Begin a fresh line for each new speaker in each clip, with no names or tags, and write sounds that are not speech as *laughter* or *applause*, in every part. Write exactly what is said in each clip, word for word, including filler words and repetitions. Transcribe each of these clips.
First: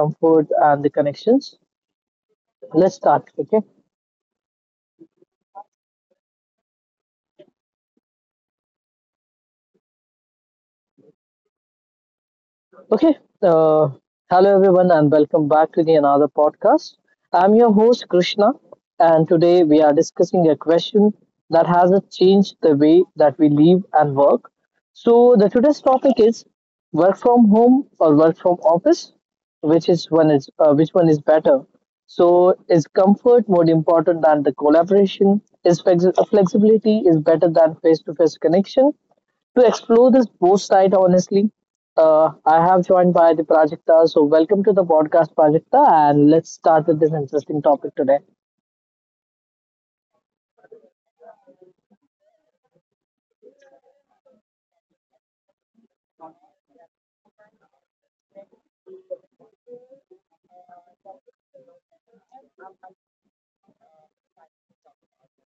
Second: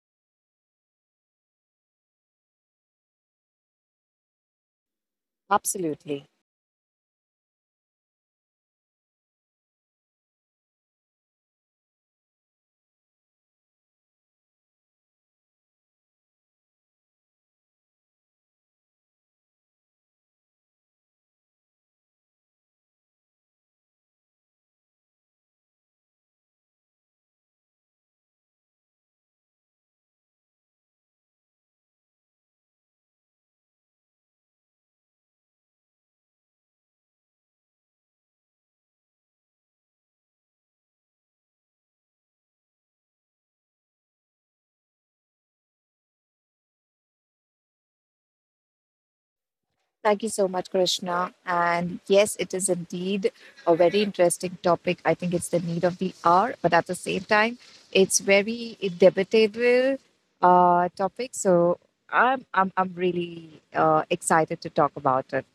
comfort and the connections. Let's start, okay?
Absolutely.
Okay. Uh, hello, everyone, and welcome back to the another podcast. I'm your host, Krishna, and today we are discussing a question that has changed the way that we live and work. So, the today's topic is work from home or work from office, which is one is uh, which one is better. So, is comfort more important than the collaboration? Is flexi- flexibility is better than face-to-face connection? To explore this both side honestly. Uh, I have joined by the Prajakta, so welcome to the podcast, Prajakta, and let's start with this interesting topic today.
Thank you so much, Krishna. And yes, it is indeed a very interesting topic. I think it's the need of the hour, but at the same time, it's very debatable uh, topic. So I'm I'm I'm really uh, excited to talk about it.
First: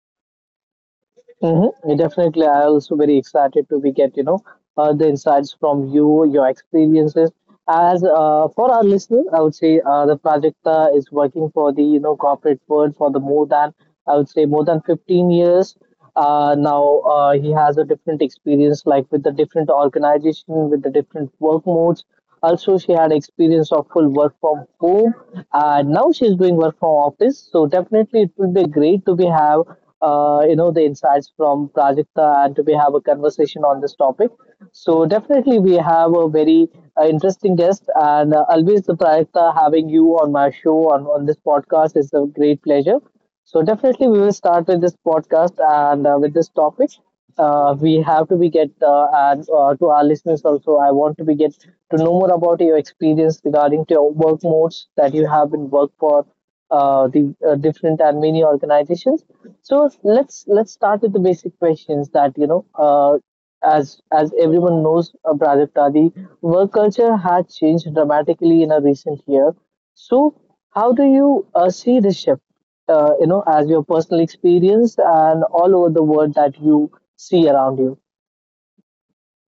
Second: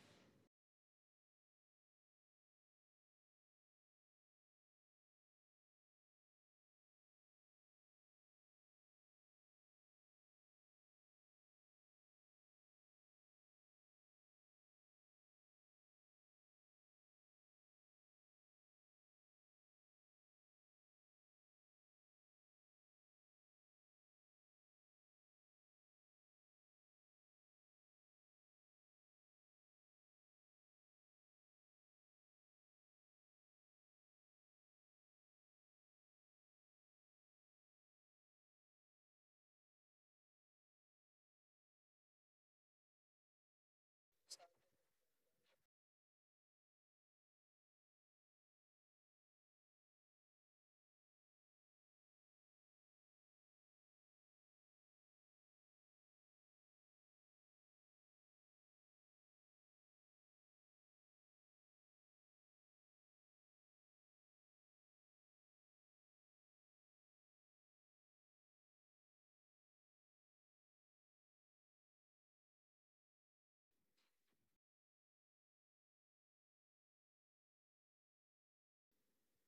Mm-hmm. Definitely, I also very excited to be get you know uh, the insights from you, your experiences. As uh, For our listener, I would say uh, the Prajakta is working for the you know corporate world for the more than I would say more than fifteen years. Uh, now uh, He has a different experience, like with the different organization, with the different work modes. Also, she had experience of full work from home, and now she's doing work from office. So definitely, it will be great to be have uh, you know the insights from Prajakta and to be have a conversation on this topic. So definitely, we have a very uh, interesting guest, and uh, always the Prajakta, having you on my show on on this podcast is a great pleasure. So definitely, we will start with this podcast and uh, with this topic uh, we have to be get uh, and uh, to our listeners also I want to be get to know more about your experience regarding to your work modes that you have been work for uh, the uh, different and many organizations. So let's let's start with the basic questions that you know uh, as as everyone knows uh, Prajakta, the work culture had changed dramatically in a recent year. So how do you uh, see this shift, uh, you know as your personal experience and all over the world that you see around you.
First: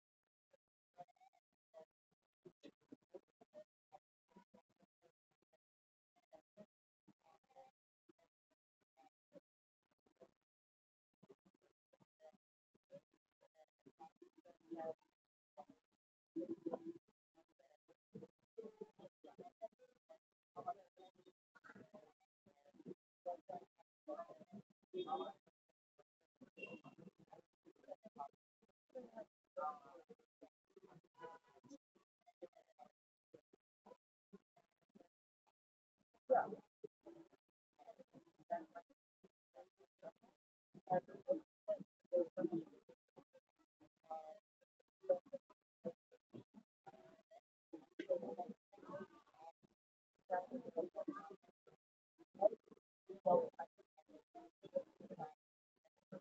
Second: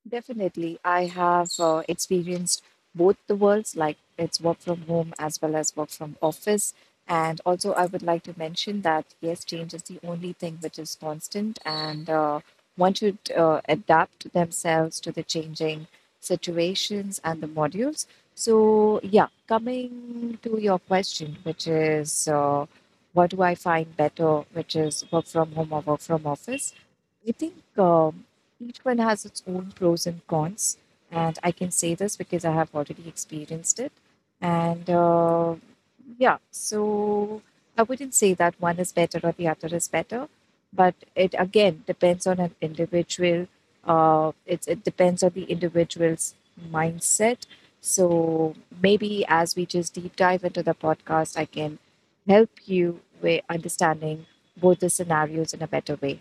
Definitely. I have uh, experienced both the worlds, like it's work from home as well as work from office. And also, I would like to mention that yes, change is the only thing which is constant, and uh, one should uh, adapt themselves to the changing situations and the modules. So, yeah, coming to your question, which is uh, what do I find better, which is work from home or work from office? I think. Um, each one has its own pros and cons, and I can say this because I have already experienced it. And uh, yeah, so I wouldn't say that one is better or the other is better, but it again depends on an individual. Uh, it, it depends on the individual's mindset. So maybe as we just deep dive into the podcast, I can help you with understanding both the scenarios in a better way.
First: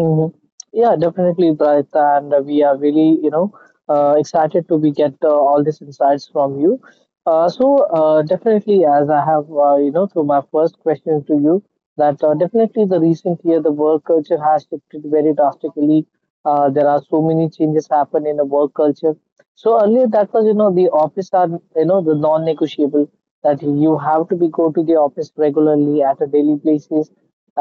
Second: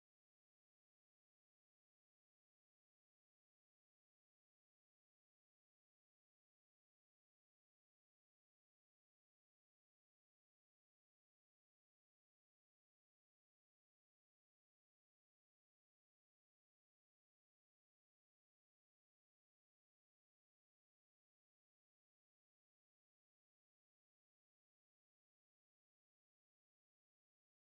Hmm. Yeah, definitely, Bright. And uh, we are really, you know, uh, excited to be get uh, all these insights from you. Uh, so uh, definitely, as I have, uh, you know, through my first question to you, that uh, definitely the recent year the work culture has shifted very drastically. Uh, there are so many changes happen in the work culture. So earlier that was, you know, the office are, you know, the non-negotiable that you have to be go to the office regularly at a daily basis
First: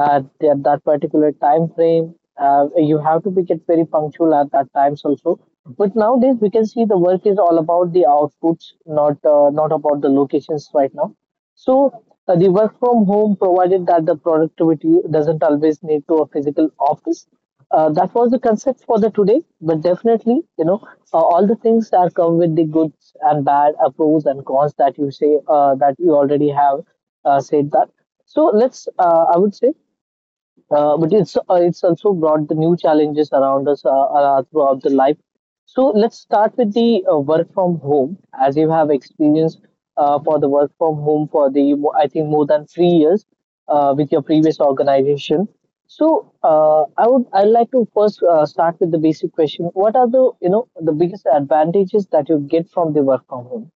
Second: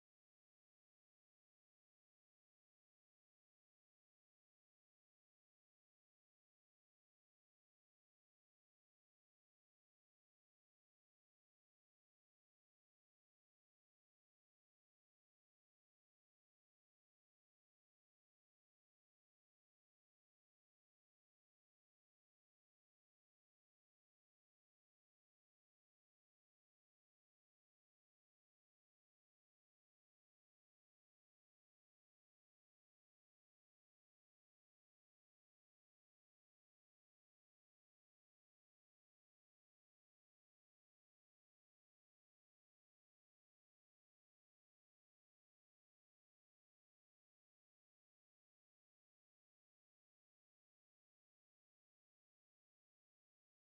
at that that particular time frame. Uh, you have to be get very punctual at that times also. But nowadays we can see the work is all about the outputs, not uh, not about the locations right now. So uh, the work from home provided that the productivity doesn't always need to a physical office. Uh, that was the concept for the today, but definitely, you know, uh, all the things that come with the goods and bad, uh, pros and cons that you say uh, that you already have uh, said that. So let's, uh, I would say, uh, but it's uh, it's also brought the new challenges around us uh, uh, throughout the life. So let's start with the uh, work from home, as you have experience uh, for the work from home for the mo- I think more than three years uh, with your previous organization. So uh, I would I'd like to first uh, start with the basic question: what are the you know the biggest advantages that you get from the work from home?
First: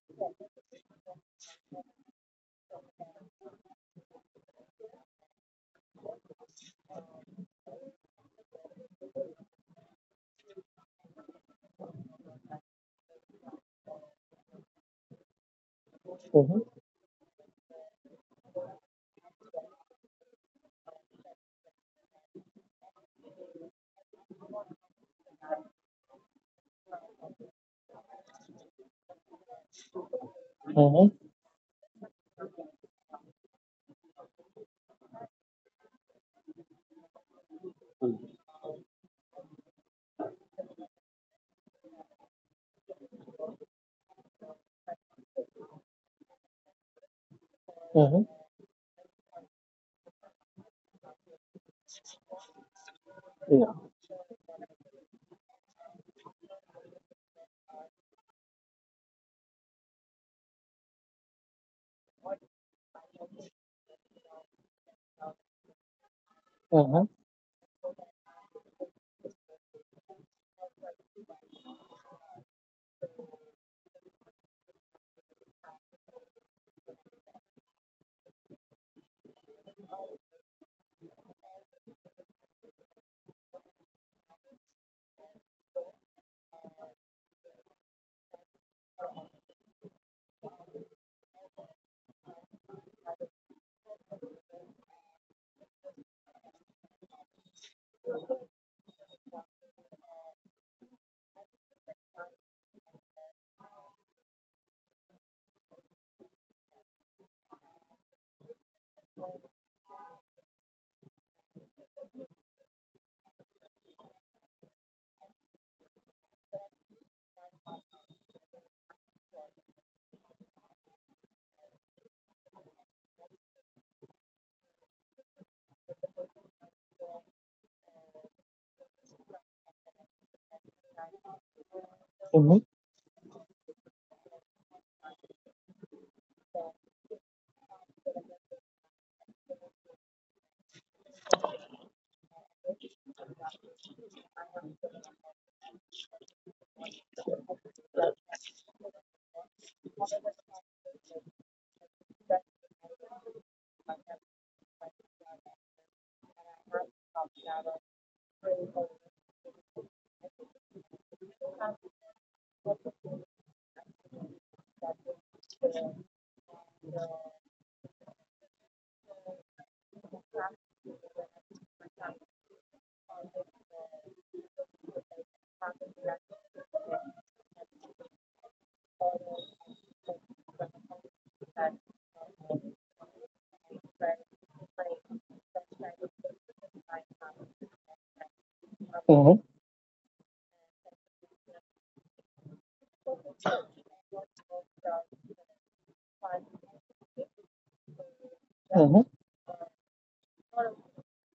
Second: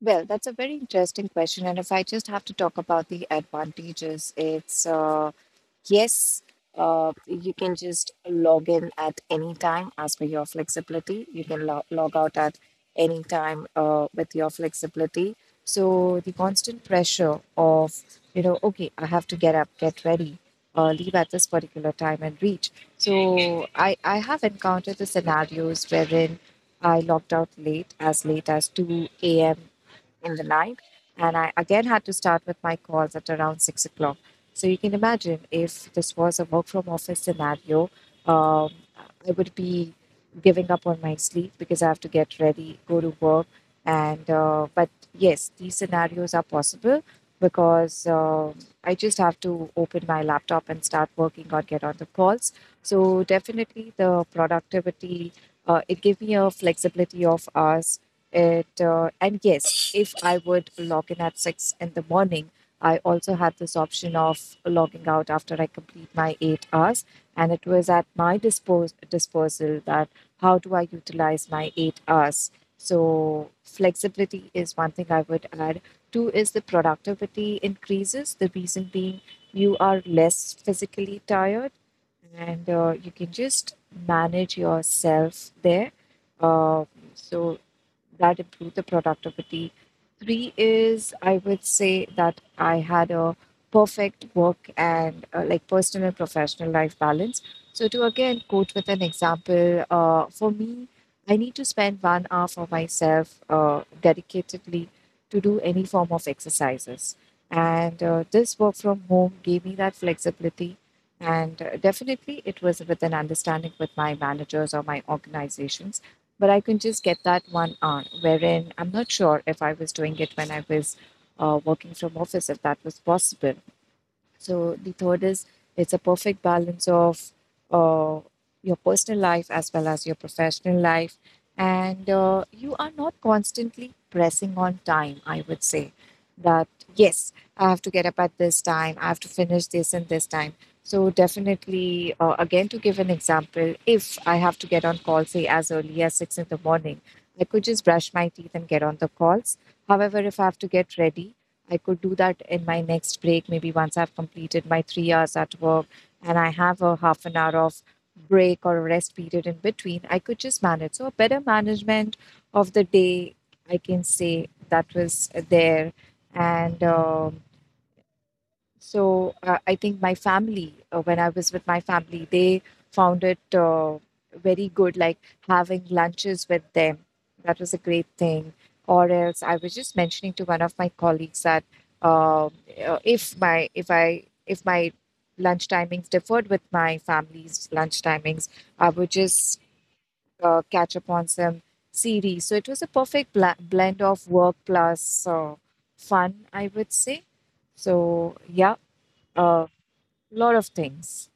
Well, that's a very interesting question. And if I just have to talk about the advantages, it's uh, yes, uh, you can just log in at any time as per your flexibility. You can lo- log out at any time uh, with your flexibility. So the
Mm-hmm.
constant pressure of, you know, okay, I have to get up, get ready, uh, leave at this particular time and reach. So I, I have encountered the scenarios wherein I logged out late, as late as two a.m in the night.
Mm-hmm.
And I again had to start with my calls at around six o'clock. So you can imagine if this was a work from office scenario, um, I would be giving up on my sleep because I have to get ready, go to work. And uh, but yes, these scenarios are possible because
Mm-hmm.
uh, I just have to open my laptop and start working or get on the calls. So
Yeah.
definitely the productivity, uh, it gave me a flexibility of hours it uh, and yes, if I would log in at six in the morning, I also had this option of logging out after I complete my eight hours,
Mm-hmm.
and it was at my dispos disposal that how do I utilize my eight hours. So flexibility is one thing I would add. Two is the productivity increases. The reason being you are less physically tired, and uh, you can just manage yourself there. Uh, so that improve the productivity. Three is I would say that I had a perfect work and uh, like personal and professional life balance. So to again quote with an example, uh, for me, I need to spend one hour for myself uh, dedicatedly to do any form of exercises. And uh, this work from home gave me that flexibility. And uh, definitely, it was with an understanding with my managers or my organizations, but I can just get that one hour, wherein I'm not sure if I was doing it when I was uh, working from office, if that was possible. So the third is it's a perfect balance of uh, your personal life as well as your professional life, and uh,
Mm-hmm.
you are not constantly pressing on time. I would say that yes, I have to get up at this time. I have to finish this and this time. So definitely, uh, again to give an example, if I have to get on call, say as early as six in the morning, I could just brush my teeth and get on the calls. However, if I have to get ready, I could do that in my next break, maybe once I've completed my three hours at work and I have a half an hour of break or rest period in between, I could just manage. So, a better management of the day, I can say that was there. And um, so uh, I think my family, uh, when I was with my family, they found it uh, very good, like having lunches with them. That was a great thing. Or else, I was just mentioning to one of my colleagues that um, uh, if my if I if my lunch timings differed with my family's lunch timings, I would
Mhm,
just uh, catch up on some series. So it was a perfect bl blend of work plus uh, fun, I would say. So yeah,
mhm.
a lot of things.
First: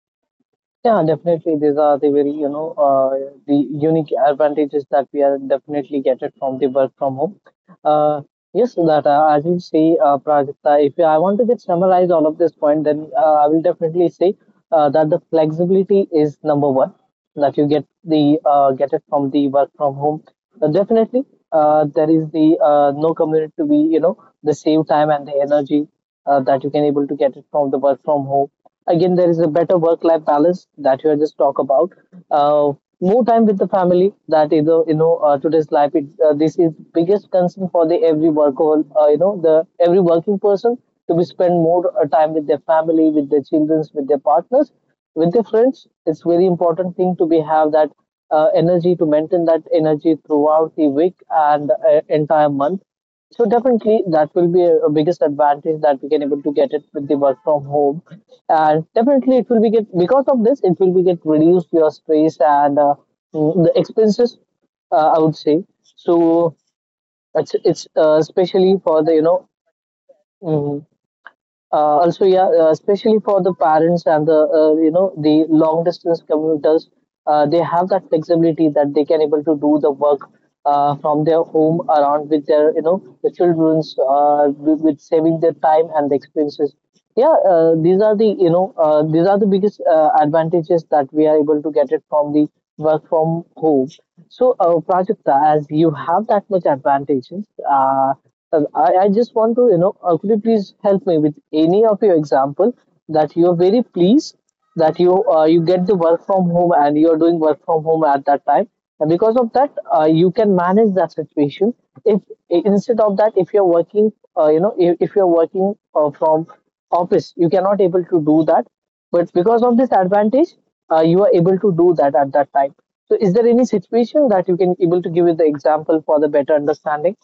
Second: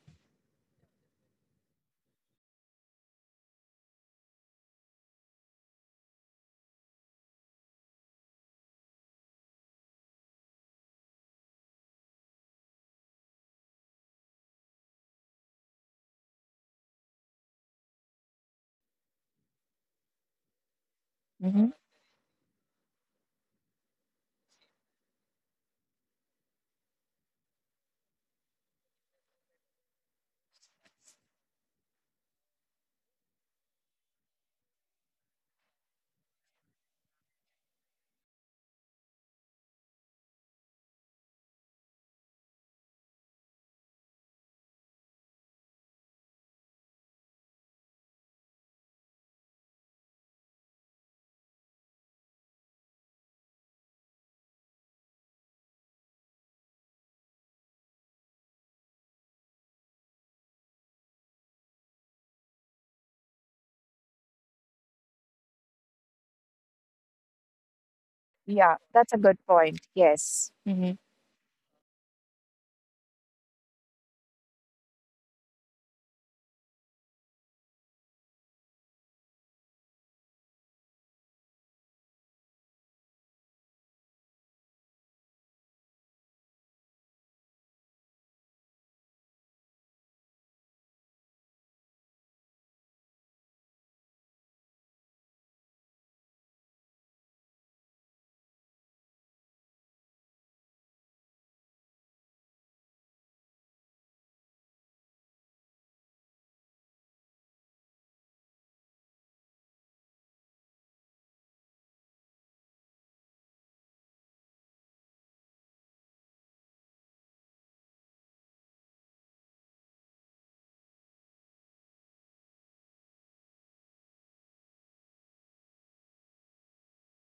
Yeah, definitely. These are the very, you know, uh, the unique advantages that we are definitely get it from the work from home. Uh, yes, that uh, as you say, uh, Prajakta, if I want to just summarize all of this point, then uh, I will definitely say uh, that the flexibility is number one that you get the uh, get it from the work from home. Uh, definitely,
Hmm
uh, there is the uh, no commute to be, you know, the save time and the energy uh, that you can able to get it from the work from home. Again, there is a better work life balance that you have just talked about. Uh, More time with the family. That is, the you know, uh, today's life. It, uh, this is biggest concern for the every worker. Uh, you know, the every working person to be spend more uh, time with their family, with their children, with their partners, with their friends. It's very important thing to be have that uh, energy to maintain that energy throughout the week and uh, entire month. So definitely that will be a, a biggest advantage that we can able to get it with the work from home, and definitely it will be get because of this it will be get reduced your stress and uh, mm, the expenses. Uh, I would say so. It's it's uh,
Yeah,
especially for
that's
the
a
you
good
know
point. Yes.
mm,
hmm
uh, also, yeah, uh, especially for the parents and the uh, you know the long distance commuters, uh, they have that flexibility that they can able to do the work uh, from their home around with their you know the childrens uh, with, with saving their time and the expenses. Yeah, uh, these are the you know uh, these are the biggest uh, advantages that we are able to get it from the work from home. So, uh, Prajakta, as you have that much advantages. Uh, um, I, I just want to, you know, uh, could you please help me with any of your example that you are very pleased that you uh, you get the work from home and you are doing work from home at that time, and because of that, uh, you can manage that situation. If instead of that, if you are working, uh, you know, if, if you are working uh, from office, you cannot able to do that. But because of this advantage, uh, you are able to do that at that time. So, is there any situation that you can able to give it the example for the better understanding?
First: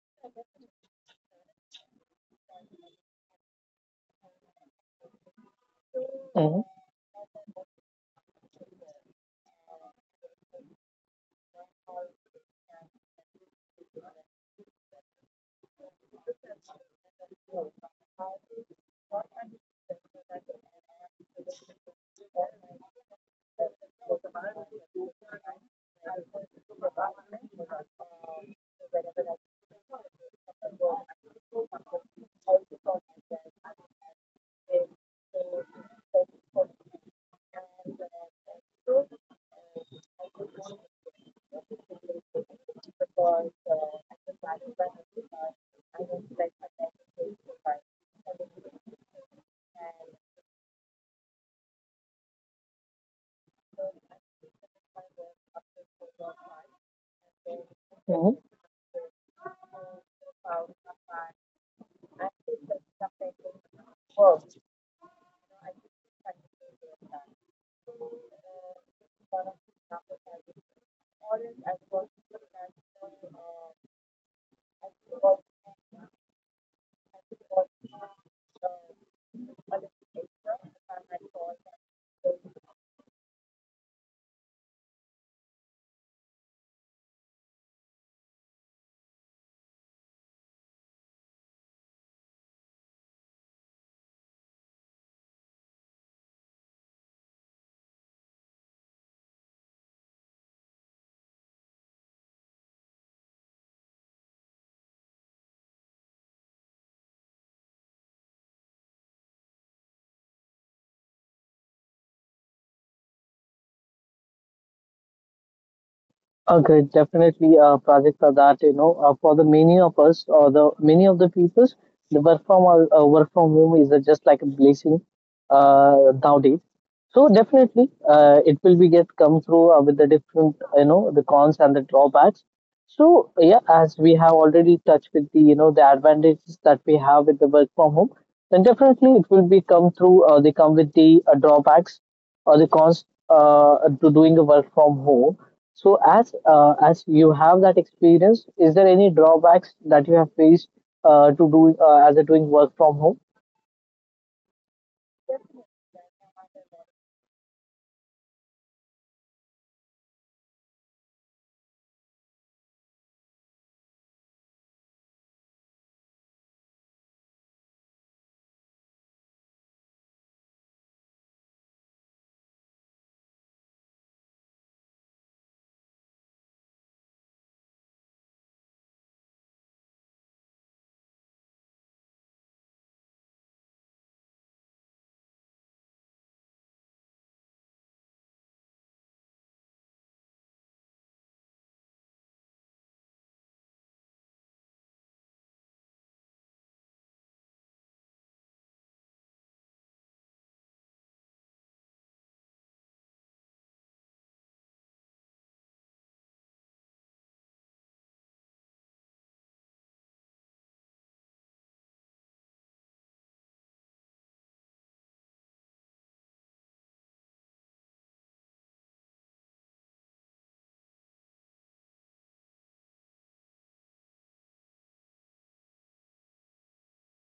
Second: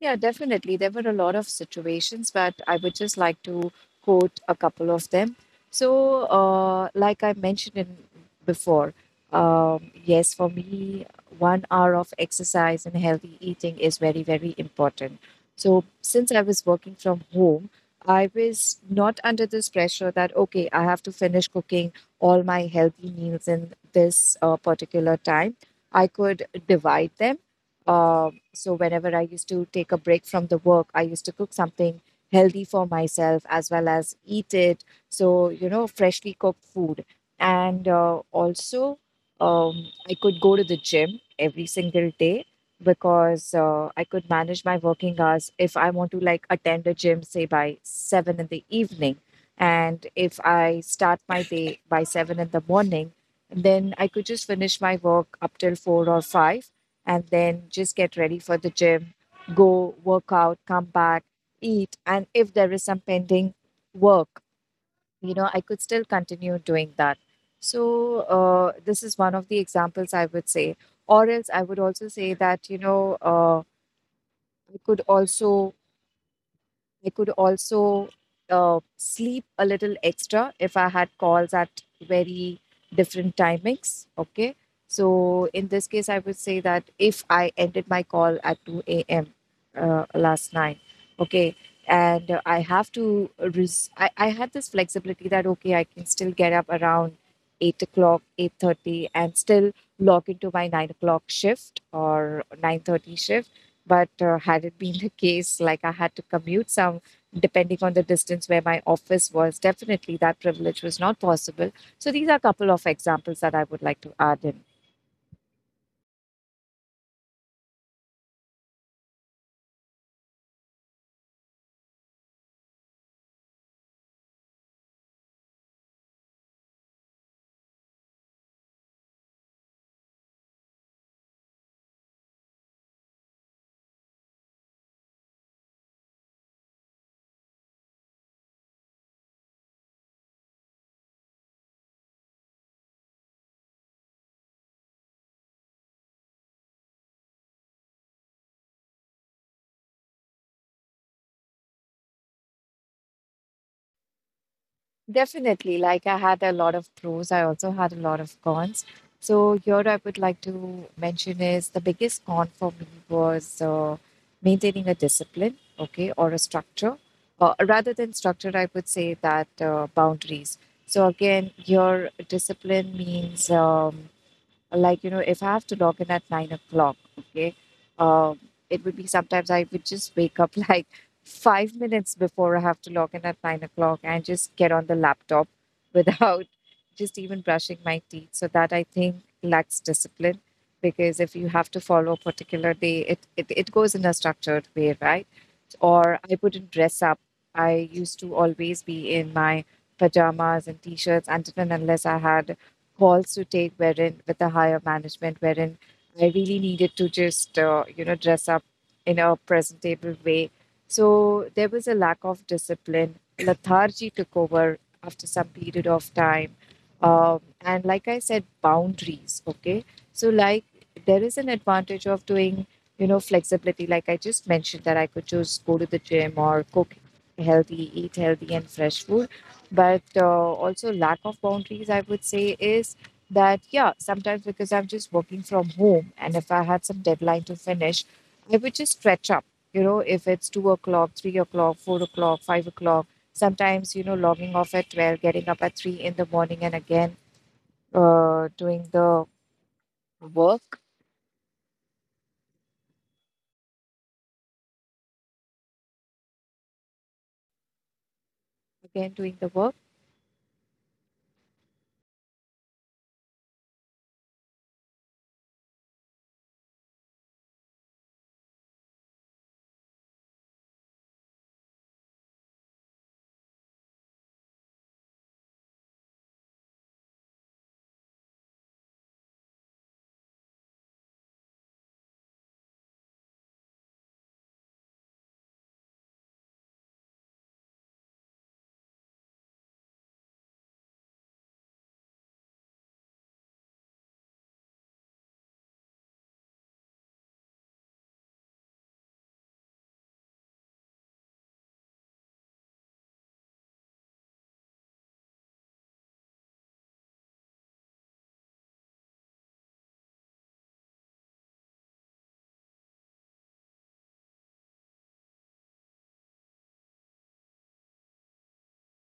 Yeah, definitely. There were a lot of situations, but I would just like to quote a couple of them. So, uh, like I mentioned in before, um, yes, for me, one hour of exercise and healthy eating is very, very important. So, since I was working from home, I was not under this pressure that, okay, I have to finish cooking all my healthy meals in this uh, particular time. I could divide them, uh, so whenever I used to take a break from the work, I used to cook something healthy for myself as well as eat it. So, you know, freshly cooked food, and uh, also um, I could go to the gym every single day because uh, I could manage my working hours if I want to, like, attend a gym, say by seven in the evening. And if I start my day by seven in the morning, then I could just finish my work up till four or five and then just get
Yeah,
ready for the gym, go work out, come back, eat. And if there is some pending work, you know, I could still continue doing that. So, uh, this is one of the examples I would say. Or else I would also say that, you know, uh, I could also I could also uh, sleep a little extra if I had calls at very different timings. Okay. So in this case, I would say that if I ended my call at two a m. Uh, last night, okay, and uh, I have to, res- I, I had this flexibility that, okay, I can still get up around eight o'clock, eight thirty and still log into my nine o'clock shift or nine thirty shift, but uh, had it been the case, like I had to commute some, depending on the distance where my office was, definitely that privilege was not possible. So these are a couple of examples that I would like to add in.
okay, definitely uh, projects are that you know uh, for the many of us or the many of the people, the work from uh, uh, work from home is uh, just like a blessing uh, nowadays. So definitely, uh, it will be get come through uh, with the different you know the cons and the drawbacks. So yeah, as we have already touched with the you know the advantages that we have with the work from home, then definitely it will be come through. Uh, they come with the uh, drawbacks or the cons uh, to doing the work from home. So as uh, as you have that experience, is there any drawbacks that you have faced uh, to do uh, as a doing work from home?
Definitely. Like I had a lot of pros, I also had a lot of cons. So here I would like to mention is the biggest con for me was uh, maintaining a discipline, okay, or a structure. Uh, rather than structure, I would say that uh, boundaries. So again, your discipline means um, like, you know, if I have to log in at nine o'clock, okay, um it would be sometimes I would just wake up *laughs* like five minutes before I have to log in at nine o'clock and just get on the laptop without *laughs* just even brushing my teeth, so that I think lacks discipline, because if you have to follow a particular day it it, it goes in a structured way, right? Or I wouldn't dress up. I used to always be in my pajamas and t-shirts until and unless I had calls to take wherein, with the higher management, wherein I really needed to just uh, you know, dress up in a presentable way. So there was a lack of discipline. Lethargy took over after some period of time. Um, and like I said, boundaries. Okay. So, like, there is an advantage of doing, you know, flexibility, like I just mentioned that I could just go to the gym or cook healthy, eat healthy and fresh food, but uh, also lack of boundaries, I would say, is that yeah, sometimes because I'm just working from home and if I had some deadline to finish, I would just stretch up, you know, if it's two o'clock, three o'clock, four o'clock, five o'clock, sometimes, you know, logging off at twelve, getting up at three in the morning and again uh, doing the work again, doing the work